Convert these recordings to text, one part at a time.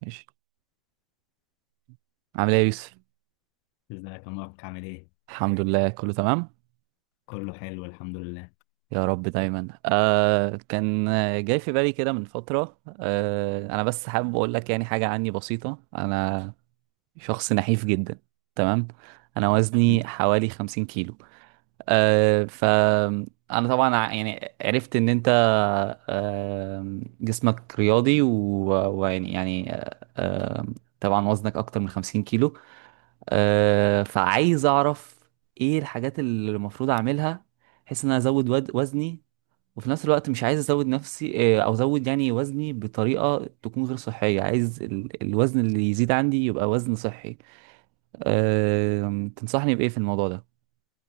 ماشي. عامل ايه يا يوسف؟ ازيك يا مبارك؟ عامل ايه؟ الحمد لله، كله تمام. كله حلو الحمد لله. يا رب دايما. كان جاي في بالي كده من فترة. انا بس حابب اقول لك يعني حاجة عني بسيطة. انا شخص نحيف جدا، تمام؟ انا وزني مم. حوالي 50 كيلو. آه ف انا طبعا يعني عرفت ان انت جسمك رياضي ويعني طبعا وزنك اكتر من 50 كيلو، فعايز اعرف ايه الحاجات اللي المفروض اعملها، بحيث ان انا ازود وزني، وفي نفس الوقت مش عايز ازود نفسي، او ازود يعني وزني بطريقة تكون غير صحية. عايز الوزن اللي يزيد عندي يبقى وزن صحي. تنصحني بايه في الموضوع ده؟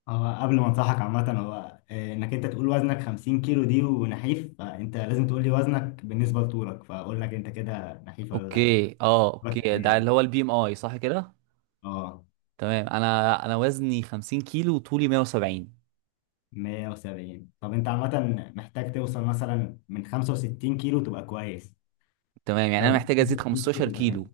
هو قبل ما انصحك عامة، هو انك انت تقول وزنك 50 كيلو دي ونحيف، فانت لازم تقول لي وزنك بالنسبة لطولك، فاقول لك انت كده نحيف ولا لا. اوكي، وزنك قد اوكي، ده اللي هو ايه؟ البي ام اي، صح كده؟ اه. تمام، انا وزني 50 كيلو وطولي 170. 170، طب انت عامة محتاج توصل مثلا من 65 كيلو تبقى كويس. تمام، يعني لو انا بقيت محتاج ازيد 65 15 كيلو تبقى حلو. كيلو.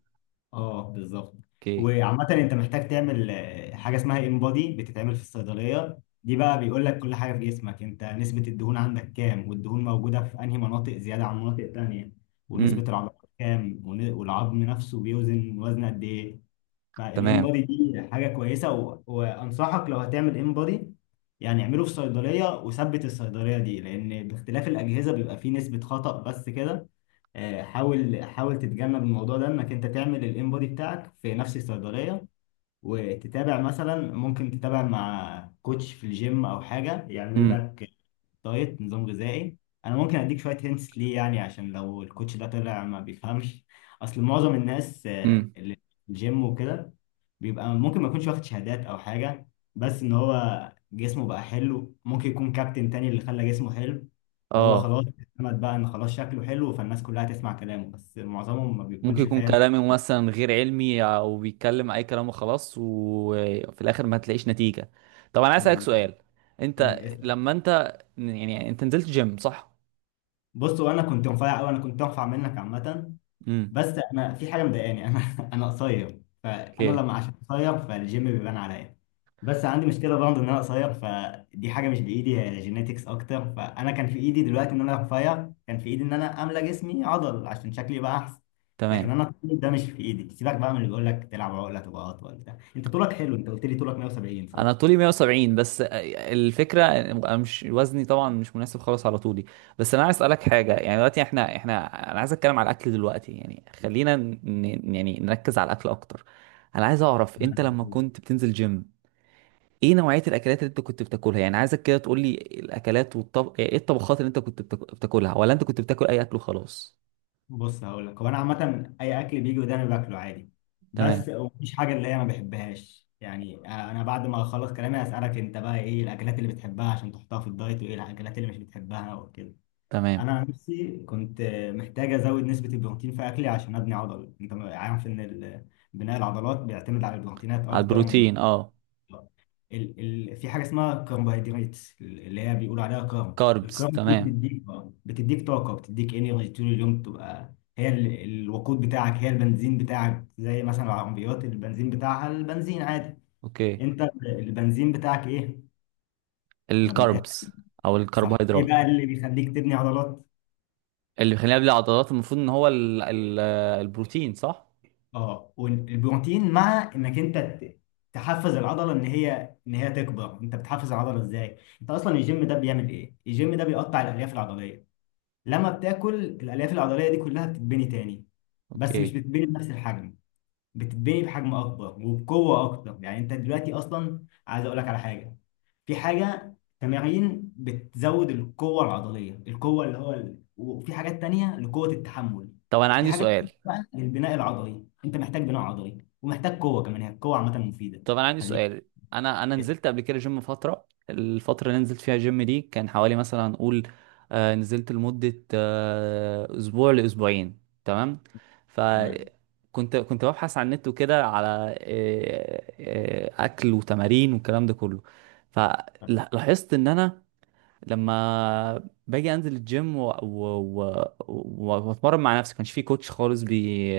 اه بالظبط. اوكي. وعامة انت محتاج تعمل حاجة اسمها انبادي بتتعمل في الصيدلية. دي بقى بيقول لك كل حاجة في جسمك، انت نسبة الدهون عندك كام، والدهون موجودة في انهي مناطق زيادة عن مناطق تانية، ونسبة امم. العضلات كام والعظم نفسه بيوزن وزن قد ايه. تمام. فالانبادي دي حاجة كويسة وانصحك لو هتعمل انبادي، يعني اعمله في صيدلية، وثبت الصيدلية دي لان باختلاف الأجهزة بيبقى فيه نسبة خطأ. بس كده. حاول حاول تتجنب الموضوع ده، انك انت تعمل الانبودي بتاعك في نفس الصيدليه. وتتابع مثلا، ممكن تتابع مع كوتش في الجيم او حاجه يعمل امم. لك دايت، نظام غذائي. انا ممكن اديك شويه هنتس ليه، يعني عشان لو الكوتش ده طلع ما بيفهمش. اصل معظم الناس امم. اللي في الجيم وكده بيبقى ممكن ما يكونش واخد شهادات او حاجه، بس ان هو جسمه بقى حلو. ممكن يكون كابتن تاني اللي خلى جسمه حلو، فهو اه. خلاص اعتمد بقى ان خلاص شكله حلو، فالناس كلها تسمع كلامه، بس معظمهم ما ممكن بيكونش يكون فاهم. كلامي مثلا غير علمي، او بيتكلم اي كلام وخلاص وفي الاخر ما تلاقيش نتيجة. طب انا عايز اسالك بالظبط. سؤال، انت اسأل. لما انت يعني انت نزلت جيم، صح؟ بص، وانا كنت مفيع قوي، انا كنت انفع منك عامه. امم. بس انا في حاجه مضايقاني، انا انا قصير، فانا اوكي. لما عشان قصير فالجيم بيبان عليا. بس عندي مشكله برضه ان انا قصير، فدي حاجه مش بايدي، هي جينيتكس اكتر. فانا كان في ايدي دلوقتي ان انا رفيع، كان في ايدي ان انا املى جسمي عضل عشان شكلي يبقى احسن. لكن تمام، انا طولي ده مش في ايدي. سيبك بقى من اللي بيقول لك تلعب عقله تبقى اطول، ده انت طولك حلو، انت قلت لي طولك 170. طولي 170، بس الفكرة أنا مش، وزني طبعا مش مناسب خالص على طولي. بس انا عايز اسالك حاجة، يعني دلوقتي احنا، انا عايز اتكلم على الاكل دلوقتي، يعني خلينا يعني نركز على الاكل اكتر. انا عايز اعرف، صح. انت لما كنت بتنزل جيم ايه نوعية الاكلات اللي انت كنت بتاكلها؟ يعني عايزك كده تقول لي الاكلات، والطب يعني ايه الطبخات اللي انت كنت بتاكلها، ولا انت كنت بتاكل اي اكل وخلاص؟ بص هقول لك، هو انا عامه اي اكل بيجي قدامي باكله عادي، تمام. بس مفيش حاجه اللي هي ما بحبهاش. يعني انا بعد ما اخلص كلامي هسالك انت بقى ايه الاكلات اللي بتحبها عشان تحطها في الدايت، وايه الاكلات اللي مش بتحبها وكده. تمام. انا عن نفسي كنت محتاج ازود نسبه البروتين في اكلي عشان ابني عضل. انت عارف ان بناء العضلات بيعتمد على البروتينات على اكتر من البروتين، اه. ال ال في حاجه اسمها كربوهيدرات اللي هي بيقولوا عليها كارب. كاربس، الكارب دي تمام. بتديك طاقه، بتديك انرجي طول اليوم، تبقى هي الوقود بتاعك، هي البنزين بتاعك. زي مثلا العربيات البنزين بتاعها البنزين عادي، اوكي. انت البنزين بتاعك ايه؟ انا بمتحن. الكاربس، او صح. ايه الكربوهيدرات. بقى اللي بيخليك تبني عضلات؟ اللي بيخلينا بلا عضلات المفروض ان هو ال البروتين، صح؟ اه، والبروتين. مع انك انت تحفز العضله ان هي تكبر. انت بتحفز العضله ازاي؟ انت اصلا الجيم ده بيعمل ايه؟ الجيم ده بيقطع الالياف العضليه. لما بتاكل، الالياف العضليه دي كلها بتتبني تاني. بس مش اوكي. بتتبني بنفس الحجم، بتتبني بحجم اكبر وبقوه اكتر. يعني انت دلوقتي اصلا عايز اقول لك على حاجه. في حاجه تمارين بتزود القوه العضليه، القوه اللي هو وفي حاجات تانية لقوه التحمل. طب انا في عندي حاجات سؤال. تانية بقى للبناء العضلي. انت محتاج بناء عضلي ومحتاج قوه كمان، هي القوه عامه مفيده. طب انا عندي خليك. سؤال. انا نزلت قبل كده جيم فتره، الفتره اللي نزلت فيها جيم دي كان حوالي مثلا هنقول، نزلت لمده، اسبوع لاسبوعين، تمام؟ تمام. فكنت، كنت ببحث على النت وكده على اكل وتمارين والكلام ده كله. تمام. فلاحظت ان انا لما باجي انزل الجيم و واتمرن مع نفسي، ما كانش في كوتش خالص بي...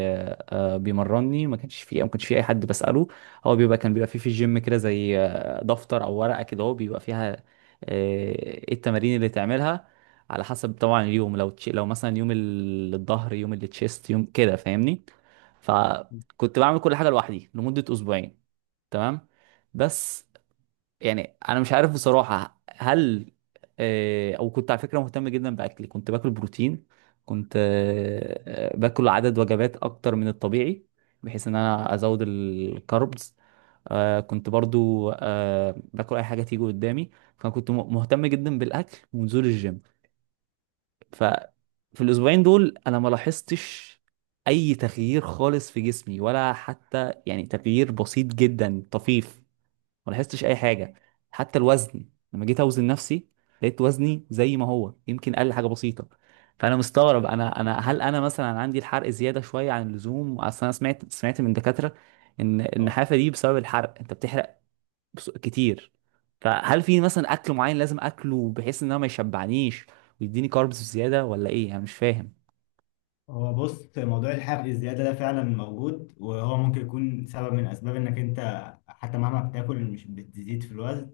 آه، بيمرني، ما كانش في اي حد بساله. هو كان بيبقى فيه في الجيم كده زي دفتر او ورقه كده هو بيبقى فيها آه، ايه التمارين اللي تعملها، على حسب طبعا اليوم. لو لو مثلا يوم الظهر، يوم التشيست، يوم كده، فاهمني؟ فكنت بعمل كل حاجه لوحدي لمده اسبوعين، تمام؟ بس يعني انا مش عارف بصراحه، هل او كنت على فكره مهتم جدا باكلي، كنت باكل بروتين، كنت باكل عدد وجبات اكتر من الطبيعي بحيث ان انا ازود الكاربز. كنت برضو باكل اي حاجه تيجي قدامي. فكنت مهتم جدا بالاكل ونزول الجيم. ففي الاسبوعين دول انا ما لاحظتش اي تغيير خالص في جسمي، ولا حتى يعني تغيير بسيط جدا طفيف. ما لاحظتش اي حاجه، حتى الوزن، لما جيت اوزن نفسي لقيت وزني زي ما هو، يمكن قل حاجه بسيطه. فانا مستغرب، انا هل انا مثلا عندي الحرق زياده شويه عن اللزوم؟ اصل انا سمعت، من دكاتره ان اه. النحافه دي بسبب الحرق، انت بتحرق كتير. فهل في مثلا اكل معين لازم اكله بحيث ان انا ما يشبعنيش ويديني كاربس زياده، ولا ايه؟ انا مش فاهم. هو بص، موضوع الحرق الزيادة ده فعلا موجود، وهو ممكن يكون سبب من أسباب إنك أنت حتى مهما بتاكل مش بتزيد في الوزن.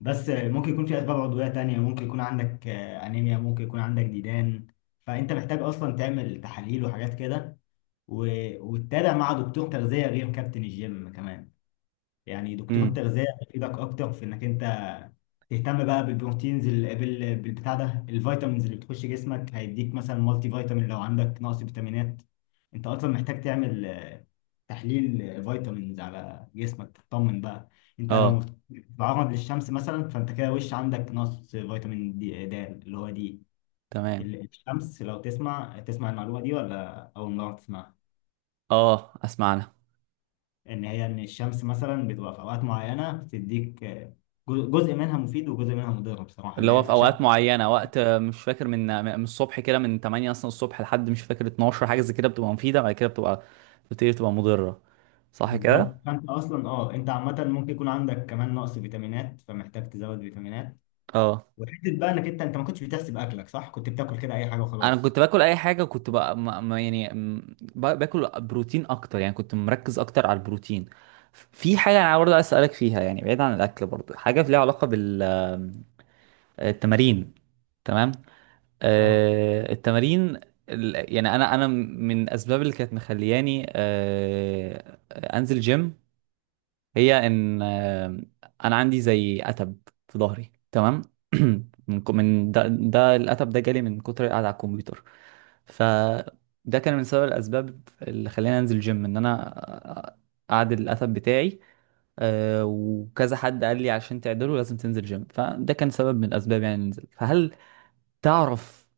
بس ممكن يكون في أسباب عضوية تانية. ممكن يكون عندك أنيميا، ممكن يكون عندك ديدان. فأنت محتاج أصلا تعمل تحاليل وحاجات كده، وتتابع مع دكتور تغذية غير كابتن الجيم كمان. يعني دكتور امم. تغذية هيفيدك أكتر في إنك أنت تهتم بقى بالبروتينز، بالبتاع ده. الفيتامينز اللي بتخش جسمك، هيديك مثلا مالتي فيتامين لو عندك نقص فيتامينات. أنت أصلا محتاج تعمل تحليل فيتامينز على جسمك تطمن بقى. أنت لو اه. بتتعرض للشمس مثلا، فأنت كده وش عندك نقص فيتامين دي، د اللي هو دي. تمام. الشمس، لو تسمع المعلومة دي، ولا أول مرة تسمعها؟ اه، اسمعنا. ان هي ان الشمس مثلا بتبقى في اوقات معينه، بتديك جزء منها مفيد وجزء منها مضر بصراحه، اللي اللي هي هو في الاشعه. اوقات معينه، وقت مش فاكر، من الصبح كده، من 8 اصلا الصبح لحد مش فاكر 12، حاجه زي كده بتبقى مفيده، بعد كده بتبقى، بتبتدي تبقى مضره، صح بالظبط. كده؟ فانت اصلا انت عامه ممكن يكون عندك كمان نقص فيتامينات، فمحتاج تزود فيتامينات. اه وحته بقى انك انت ما كنتش بتحسب اكلك صح، كنت بتاكل كده اي حاجه انا وخلاص. كنت باكل اي حاجه، كنت بقى باكل بروتين اكتر، يعني كنت مركز اكتر على البروتين. في حاجه انا برضه عايز اسالك فيها، يعني بعيد عن الاكل، برضه حاجه ليها علاقه بالتمارين، تمام؟ اه. التمارين، يعني انا من الاسباب اللي كانت مخلياني انزل جيم، هي ان انا عندي زي اتب في ظهري، تمام؟ من ده، ده الاتب ده جالي من كتر القعده على الكمبيوتر. فده كان من سبب الاسباب اللي خلاني انزل جيم، ان انا اعدل الاتب بتاعي. وكذا حد قال لي عشان تعدله لازم تنزل جيم، فده كان سبب من الاسباب يعني ننزل. فهل تعرف،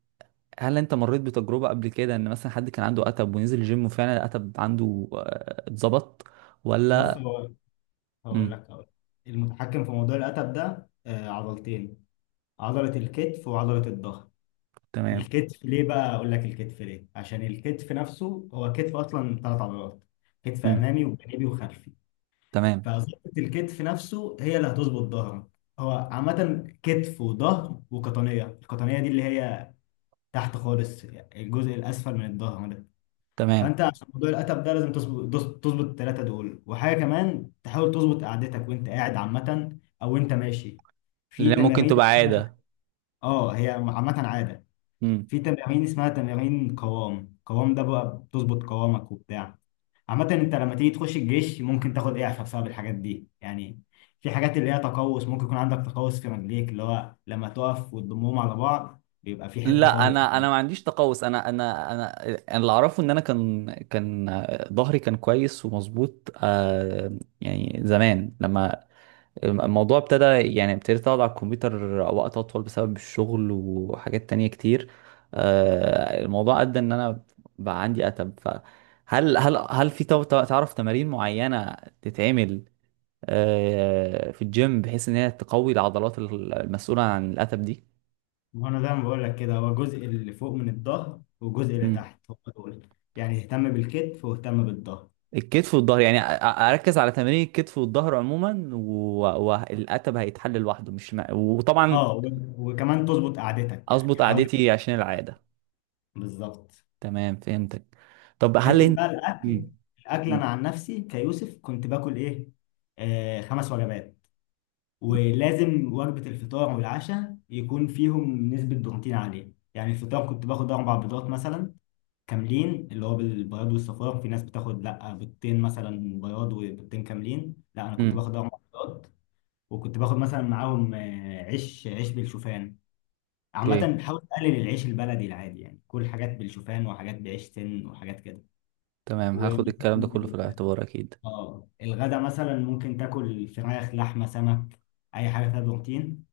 هل انت مريت بتجربة قبل كده ان مثلا حد كان عنده اتب ونزل الجيم وفعلا الاتب عنده اتظبط بص ولا؟ هو، هقول امم. لك هقول لك. المتحكم في موضوع الاتب ده عضلتين: عضله الكتف وعضله الظهر. تمام. الكتف ليه بقى اقول لك؟ الكتف ليه عشان الكتف نفسه هو كتف اصلا ثلاث عضلات: كتف امم. امامي وجانبي وخلفي. تمام. فظبطة الكتف نفسه هي اللي هتظبط ظهرك. هو عامة كتف وظهر وقطنية. القطنية دي اللي هي تحت خالص، الجزء الأسفل من الظهر ده. تمام. فأنت عشان موضوع القتب ده لازم تظبط التلاتة دول، وحاجة كمان تحاول تظبط قعدتك وأنت قاعد عامة أو أنت ماشي. في لان ممكن تمارين تبقى اسمها- عادة. اه، هي عامة عادة. امم. في تمارين اسمها تمارين قوام. قوام ده بقى بتظبط قوامك وبتاع. عامة انت لما تيجي تخش الجيش ممكن تاخد اعفاء بسبب الحاجات دي، يعني في حاجات اللي هي تقوس، ممكن يكون عندك تقوس في رجليك، اللي هو لما تقف وتضمهم على بعض بيبقى في حتة لا فاضية. انا، انا ما عنديش تقوس. انا اللي اعرفه ان انا كان كان آه، ظهري كان كويس ومظبوط، آه، يعني زمان، لما الموضوع ابتدى، يعني ابتديت اقعد على الكمبيوتر وقت اطول بسبب الشغل وحاجات تانية كتير، الموضوع ادى ان انا بقى عندي اتب. فهل هل في تعرف تمارين معينة تتعمل في الجيم بحيث ان هي تقوي العضلات المسؤولة عن الاتب دي؟ وانا زي ما بقول لك كده، هو الجزء اللي فوق من الظهر والجزء اللي مم. تحت هو دول. يعني اهتم بالكتف واهتم بالظهر. الكتف والظهر، يعني اركز على تمارين الكتف والظهر عموما، والاتب هيتحل لوحده، مش وطبعا اه، وكمان تظبط قعدتك، يعني اظبط حاول. قعدتي عشان العادة. بالظبط. تمام، فهمتك. طب هل حته انت، بقى الاكل. مم. الاكل انا مم. عن نفسي كيوسف كنت باكل ايه؟ آه، خمس وجبات. ولازم وجبه الفطار والعشاء يكون فيهم نسبه بروتين عاليه. يعني الفطار كنت باخد اربع بيضات مثلا كاملين، اللي هو بالبياض والصفار. في ناس بتاخد لا بيضتين، مثلا بياض وبيضتين كاملين، لا انا كنت مم. باخد اربع بيضات. وكنت باخد مثلا معاهم عيش بالشوفان. عامة اوكي، بحاول أقلل العيش البلدي العادي، يعني كل حاجات بالشوفان وحاجات بعيش سن وحاجات كده. تمام، و هاخد الكلام ده كله في الاعتبار اكيد. اه الغدا مثلا ممكن تاكل فراخ لحمه سمك، اي حاجه فيها بروتين.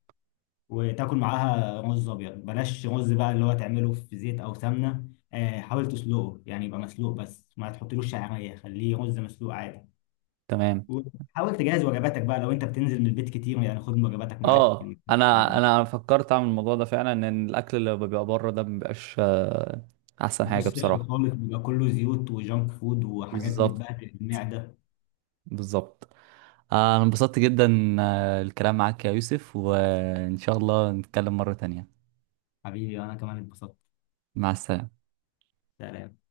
وتاكل معاها رز ابيض. بلاش رز بقى اللي هو تعمله في زيت او سمنه. حاول تسلقه يعني يبقى مسلوق، بس ما تحطلوش شعريه، خليه رز مسلوق عادي. تمام. وحاول تجهز وجباتك بقى لو انت بتنزل من البيت كتير، يعني خد وجباتك معاك. اه انا، ما انا فكرت اعمل الموضوع ده فعلا، ان الاكل اللي بيبقى بره ده مبيبقاش احسن بقاش حاجه صحي بصراحه. خالص، بيبقى كله زيوت وجانك فود وحاجات بالظبط. بتبهدل المعده. بالظبط. انا انبسطت جدا الكلام معاك يا يوسف، وان شاء الله نتكلم مره تانية. حبيبي، انا كمان اتبسطت. مع السلامه. سلام.